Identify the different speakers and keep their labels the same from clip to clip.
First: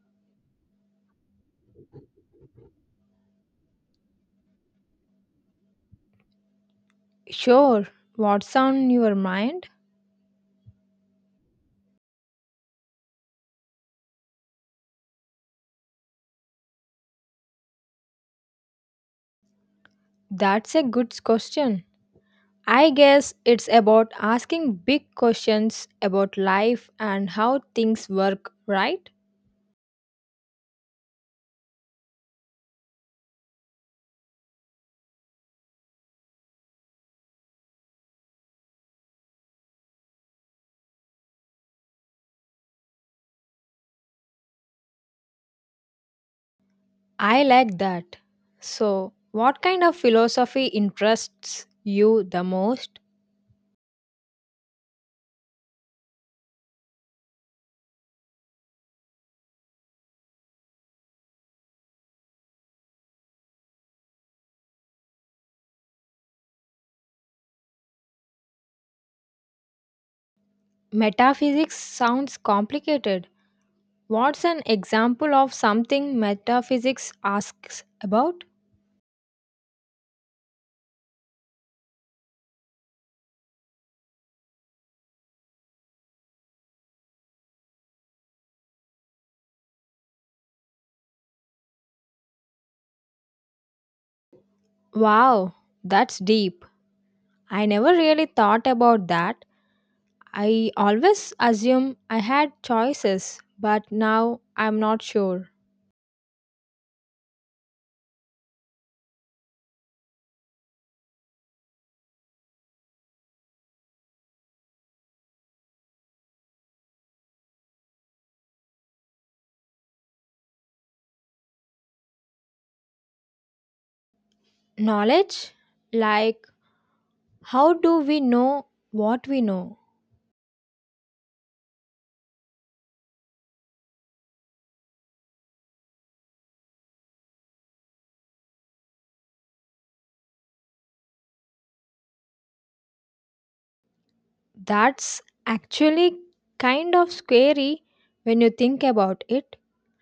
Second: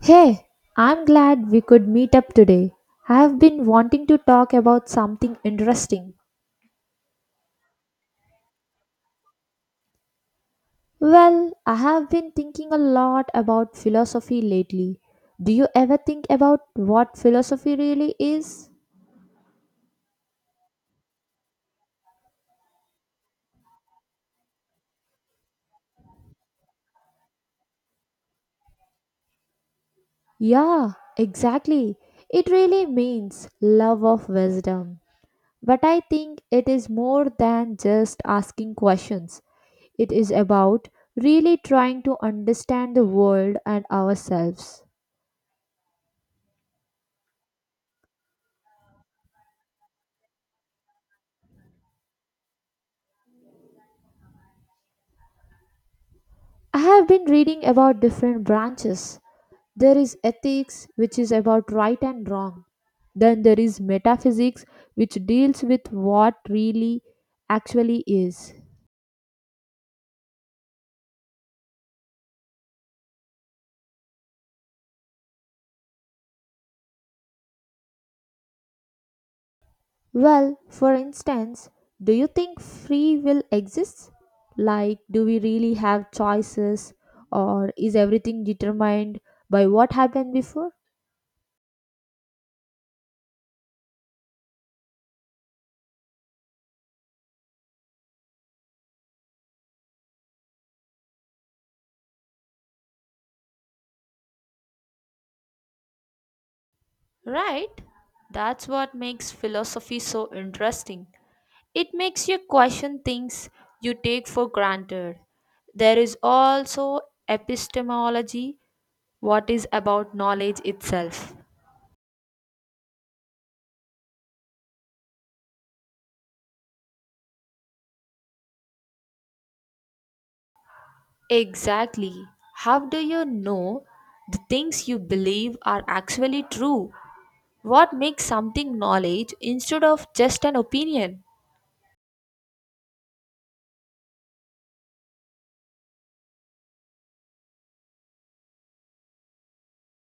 Speaker 1: Hey, I'm glad we could meet up today. I have been wanting to talk about something interesting.
Speaker 2: Sure, what's on your mind?
Speaker 1: Well, I have been thinking a lot about philosophy lately. Do you ever think about what philosophy really is?
Speaker 2: That's a good question. I guess it's about asking big questions about life and how things work, right?
Speaker 1: Yeah, exactly. It really means love of wisdom. But I think it is more than just asking questions, it is about really trying to understand the world and ourselves.
Speaker 2: I like that. So, what kind of philosophy interests you the most?
Speaker 1: I have been reading about different branches. There is ethics, which is about right and wrong. Then there is metaphysics, which deals with what really actually is.
Speaker 2: Metaphysics sounds complicated. What's an example of something metaphysics asks about?
Speaker 1: Well, for instance, do you think free will exists? Like, do we really have choices, or is everything determined by what happened before?
Speaker 2: Wow, that's deep. I never really thought about that. I always assume I had choices, but now I'm not sure.
Speaker 1: Right? That's what makes philosophy so interesting. It makes you question things you take for granted. There is also epistemology, what is about knowledge itself.
Speaker 2: Knowledge? Like, how do we know what we know?
Speaker 1: Exactly. How do you know the things you believe are actually true? What makes something knowledge instead of just an opinion?
Speaker 2: That's actually kind of scary when you think about it.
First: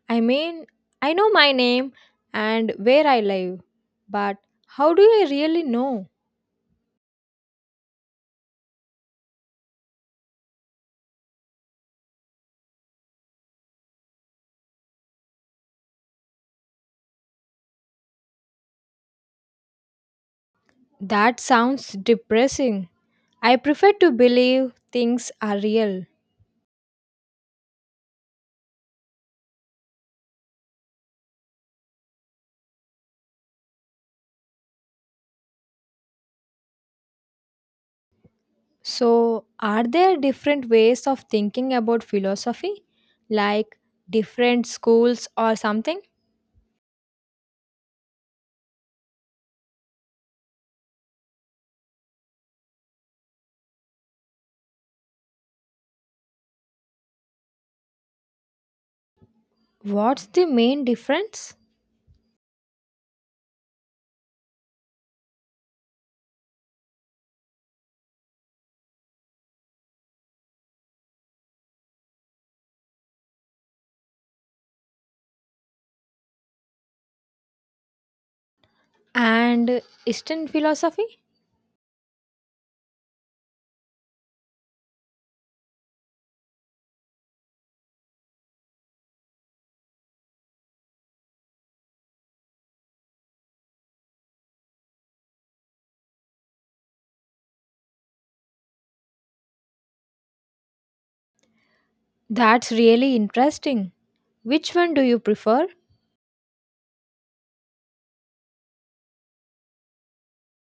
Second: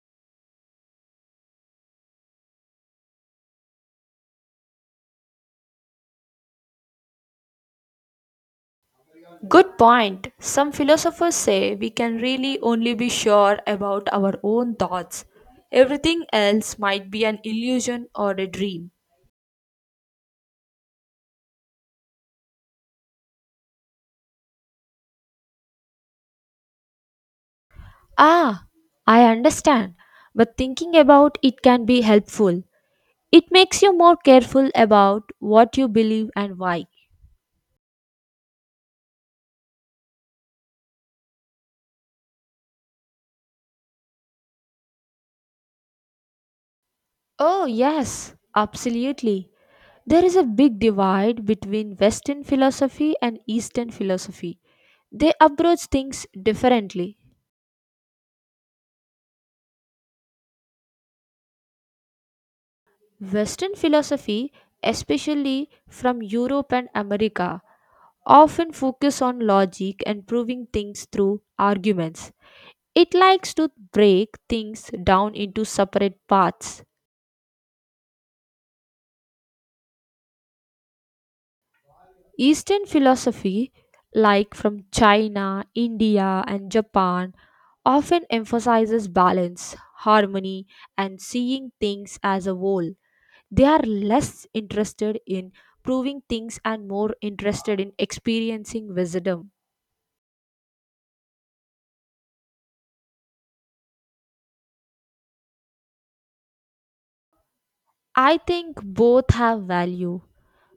Speaker 2: I mean, I know my name and where I live, but how do I really know?
Speaker 1: Good point. Some philosophers say we can really only be sure about our own thoughts. Everything else might be an illusion or a dream.
Speaker 2: That sounds depressing. I prefer to believe things are real.
Speaker 1: Ah, I understand, but thinking about it can be helpful. It makes you more careful about what you believe and why.
Speaker 2: So, are there different ways of thinking about philosophy, like different schools or something?
Speaker 1: Oh, yes, absolutely. There is a big divide between Western philosophy and Eastern philosophy. They approach things differently.
Speaker 2: What's the main difference?
Speaker 1: Western philosophy, especially from Europe and America, often focus on logic and proving things through arguments. It likes to break things down into separate parts.
Speaker 2: And Eastern philosophy?
Speaker 1: Eastern philosophy, like from China, India, and Japan, often emphasizes balance, harmony, and seeing things as a whole. They are less interested in proving things and more interested in experiencing wisdom.
Speaker 2: That's really interesting. Which one do you prefer?
Speaker 1: I think both have value.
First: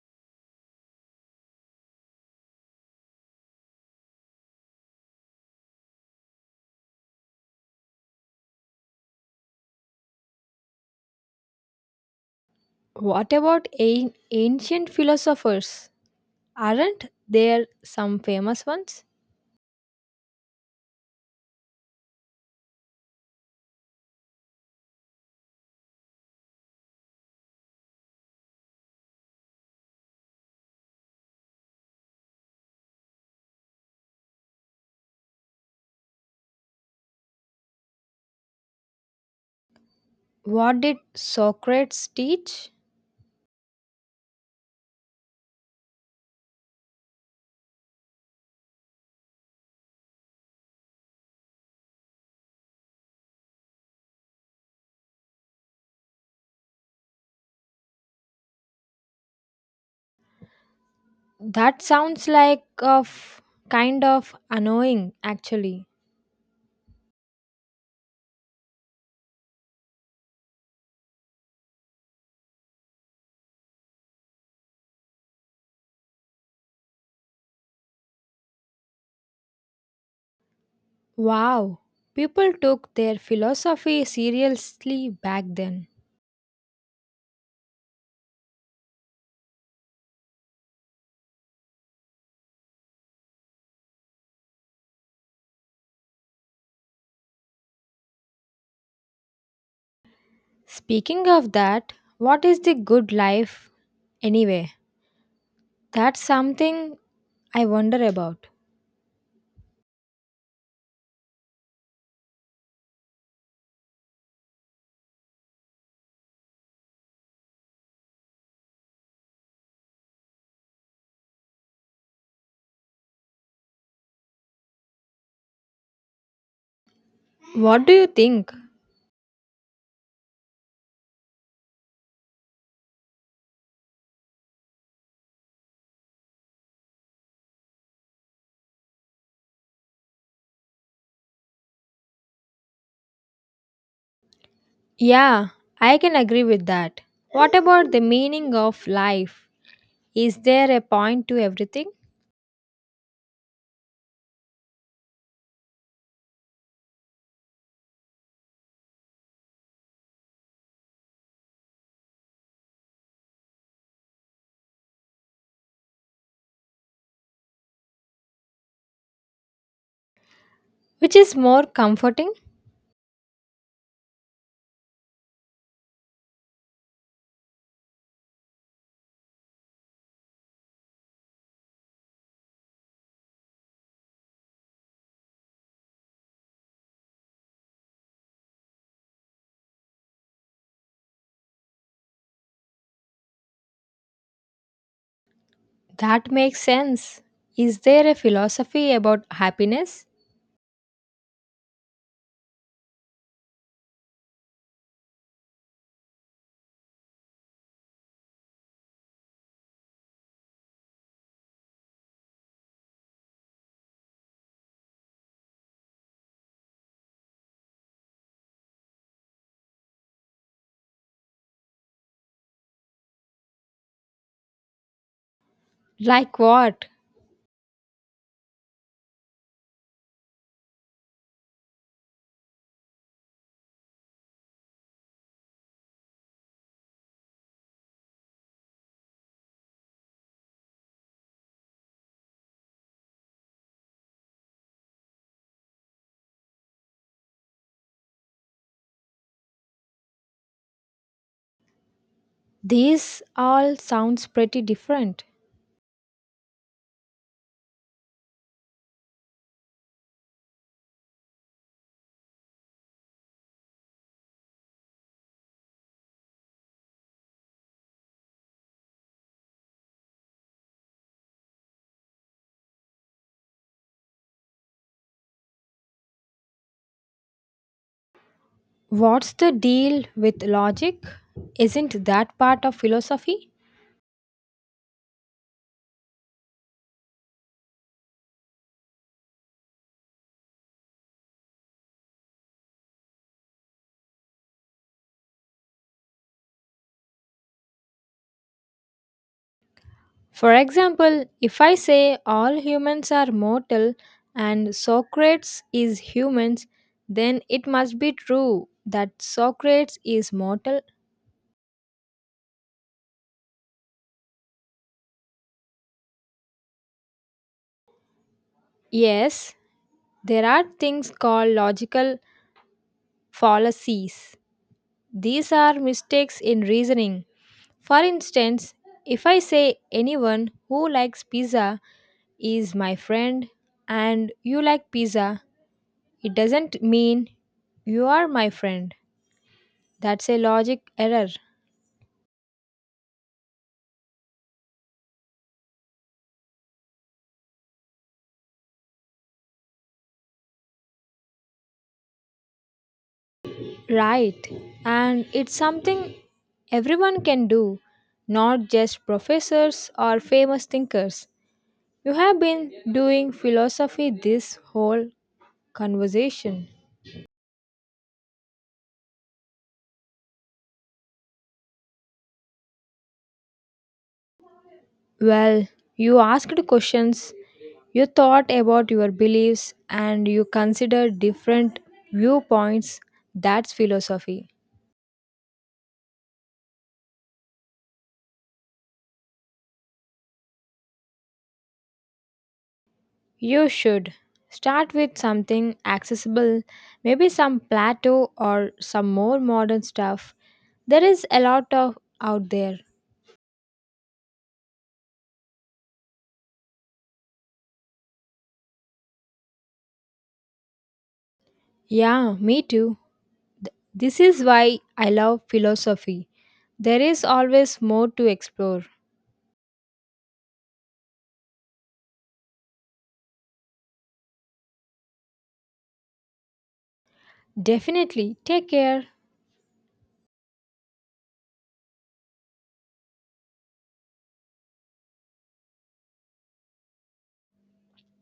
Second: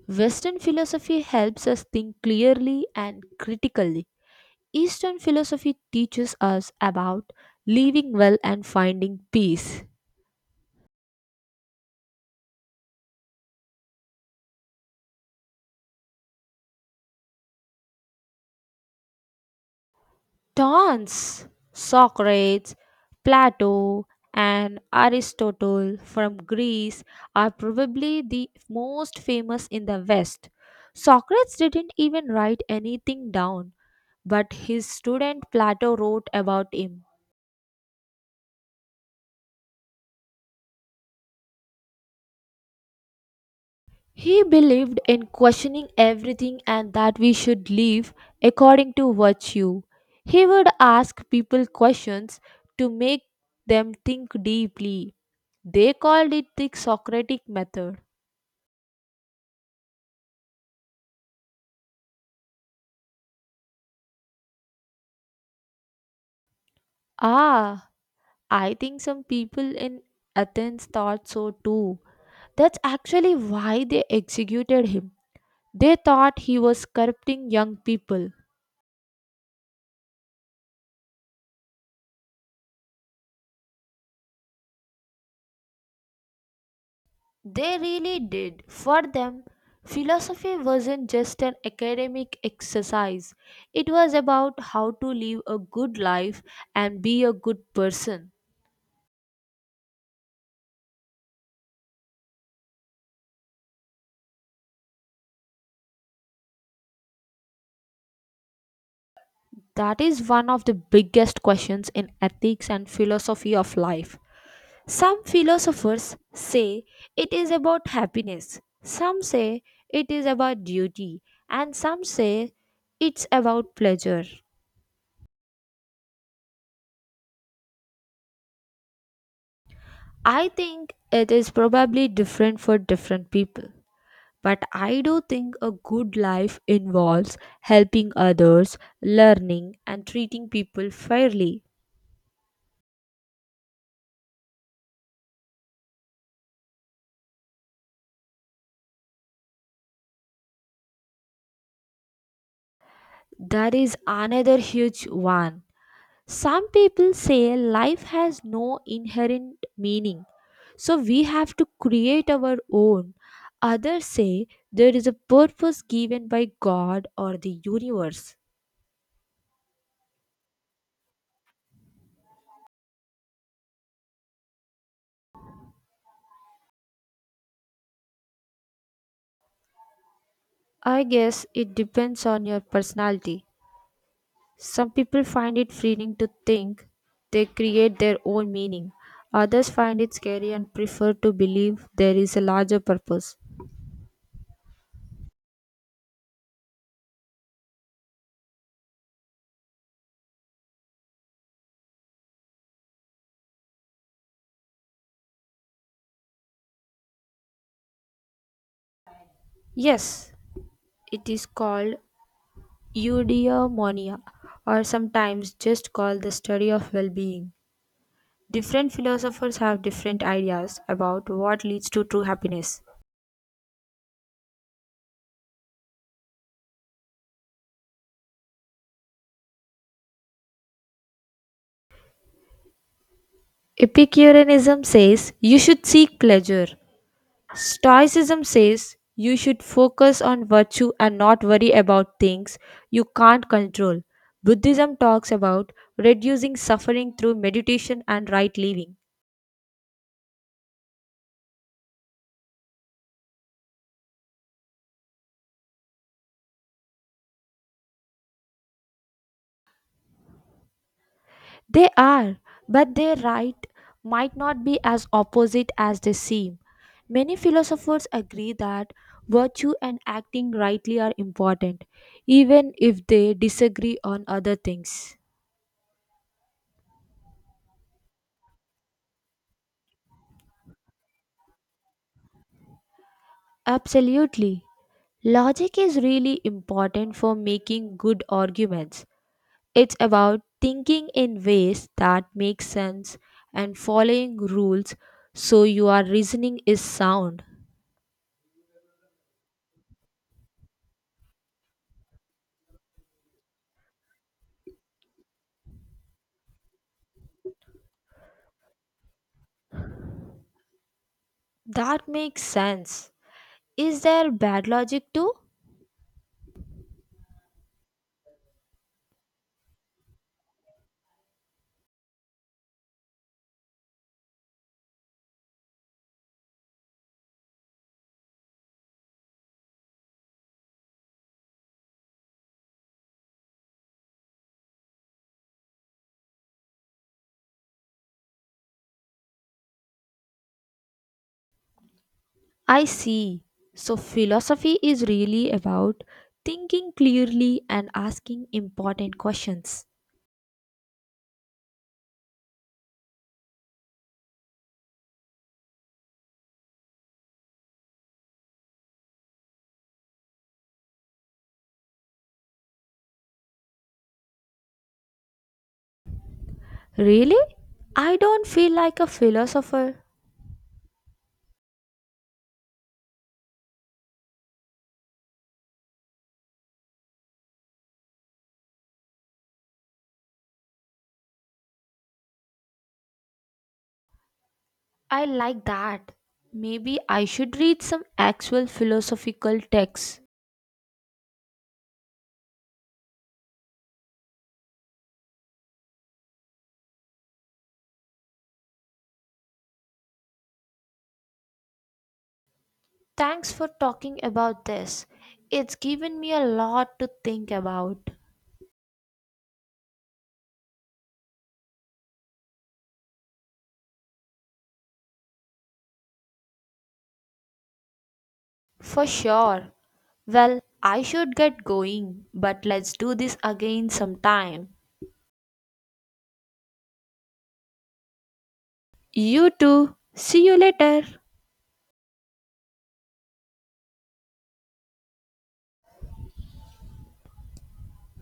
Speaker 1: Western philosophy helps us think clearly and critically. Eastern philosophy teaches us about living well and finding peace.
Speaker 2: What about ancient philosophers? Aren't there some famous ones?
Speaker 1: Tons. Socrates, Plato, and Aristotle from Greece are probably the most famous in the West. Socrates didn't even write anything down, but his student Plato wrote about him.
Speaker 2: What did Socrates teach?
Speaker 1: He believed in questioning everything and that we should live according to virtue. He would ask people questions to make them think deeply. They called it the Socratic method.
Speaker 2: That sounds like of kind of annoying actually.
Speaker 1: Ah, I think some people in Athens thought so too. That's actually why they executed him. They thought he was corrupting young people.
Speaker 2: Wow, people took their philosophy seriously back then.
Speaker 1: They really did. For them, philosophy wasn't just an academic exercise, it was about how to live a good life and be a good person.
Speaker 2: Speaking of that, what is the good life anyway? That's something I wonder about.
Speaker 1: That is one of the biggest questions in ethics and philosophy of life. Some philosophers say it is about happiness, some say it is about duty, and some say it's about pleasure.
Speaker 2: What do you think?
Speaker 1: I think it is probably different for different people. But I do think a good life involves helping others, learning, and treating people fairly.
Speaker 2: Yeah, I can agree with that. What about the meaning of life? Is there a point to everything?
Speaker 1: That is another huge one. Some people say life has no inherent meaning, so we have to create our own. Others say there is a purpose given by God or the universe.
Speaker 2: Which is more comforting?
Speaker 1: I guess it depends on your personality. Some people find it freeing to think they create their own meaning. Others find it scary and prefer to believe there is a larger purpose.
Speaker 2: That makes sense. Is there a philosophy about happiness?
Speaker 1: Yes, it is called eudaimonia or sometimes just called the study of well-being. Different philosophers have different ideas about what leads to true happiness.
Speaker 2: Like what?
Speaker 1: Epicureanism says you should seek pleasure. Stoicism says you should focus on virtue and not worry about things you can't control. Buddhism talks about reducing suffering through meditation and right living.
Speaker 2: These all sounds pretty different.
Speaker 1: They are, but their right might not be as opposite as they seem. Many philosophers agree that virtue and acting rightly are important, even if they disagree on other things.
Speaker 2: What's the deal with logic? Isn't that part of philosophy?
Speaker 1: Absolutely. Logic is really important for making good arguments. It's about thinking in ways that make sense and following rules so your reasoning is sound.
Speaker 2: For example, if I say all humans are mortal and Socrates is humans, then it must be true that Socrates is mortal.
Speaker 1: That makes sense. Is there bad logic too?
Speaker 2: Yes, there are things called logical fallacies. These are mistakes in reasoning. For instance, if I say anyone who likes pizza is my friend and you like pizza, it doesn't mean you are my friend. That's a logic error.
Speaker 1: I see. So, philosophy is really about thinking clearly and asking important questions.
Speaker 2: Right. And it's something everyone can do, not just professors or famous thinkers. You have been doing philosophy this whole conversation.
Speaker 1: Really? I don't feel like a philosopher.
Speaker 2: Well, you asked questions, you thought about your beliefs, and you considered different viewpoints. That's philosophy.
Speaker 1: I like that. Maybe I should read some actual philosophical texts.
Speaker 2: You should start with something accessible, maybe some Plato or some more modern stuff. There is a lot of out there.
Speaker 1: Thanks for talking about this. It's given me a lot to think about.
Speaker 2: Yeah, me too. This is why I love philosophy. There is always more to explore.
Speaker 1: For sure. Well, I should get going, but let's do this again sometime.
Speaker 2: Definitely. Take care.
Speaker 1: You too. See you later.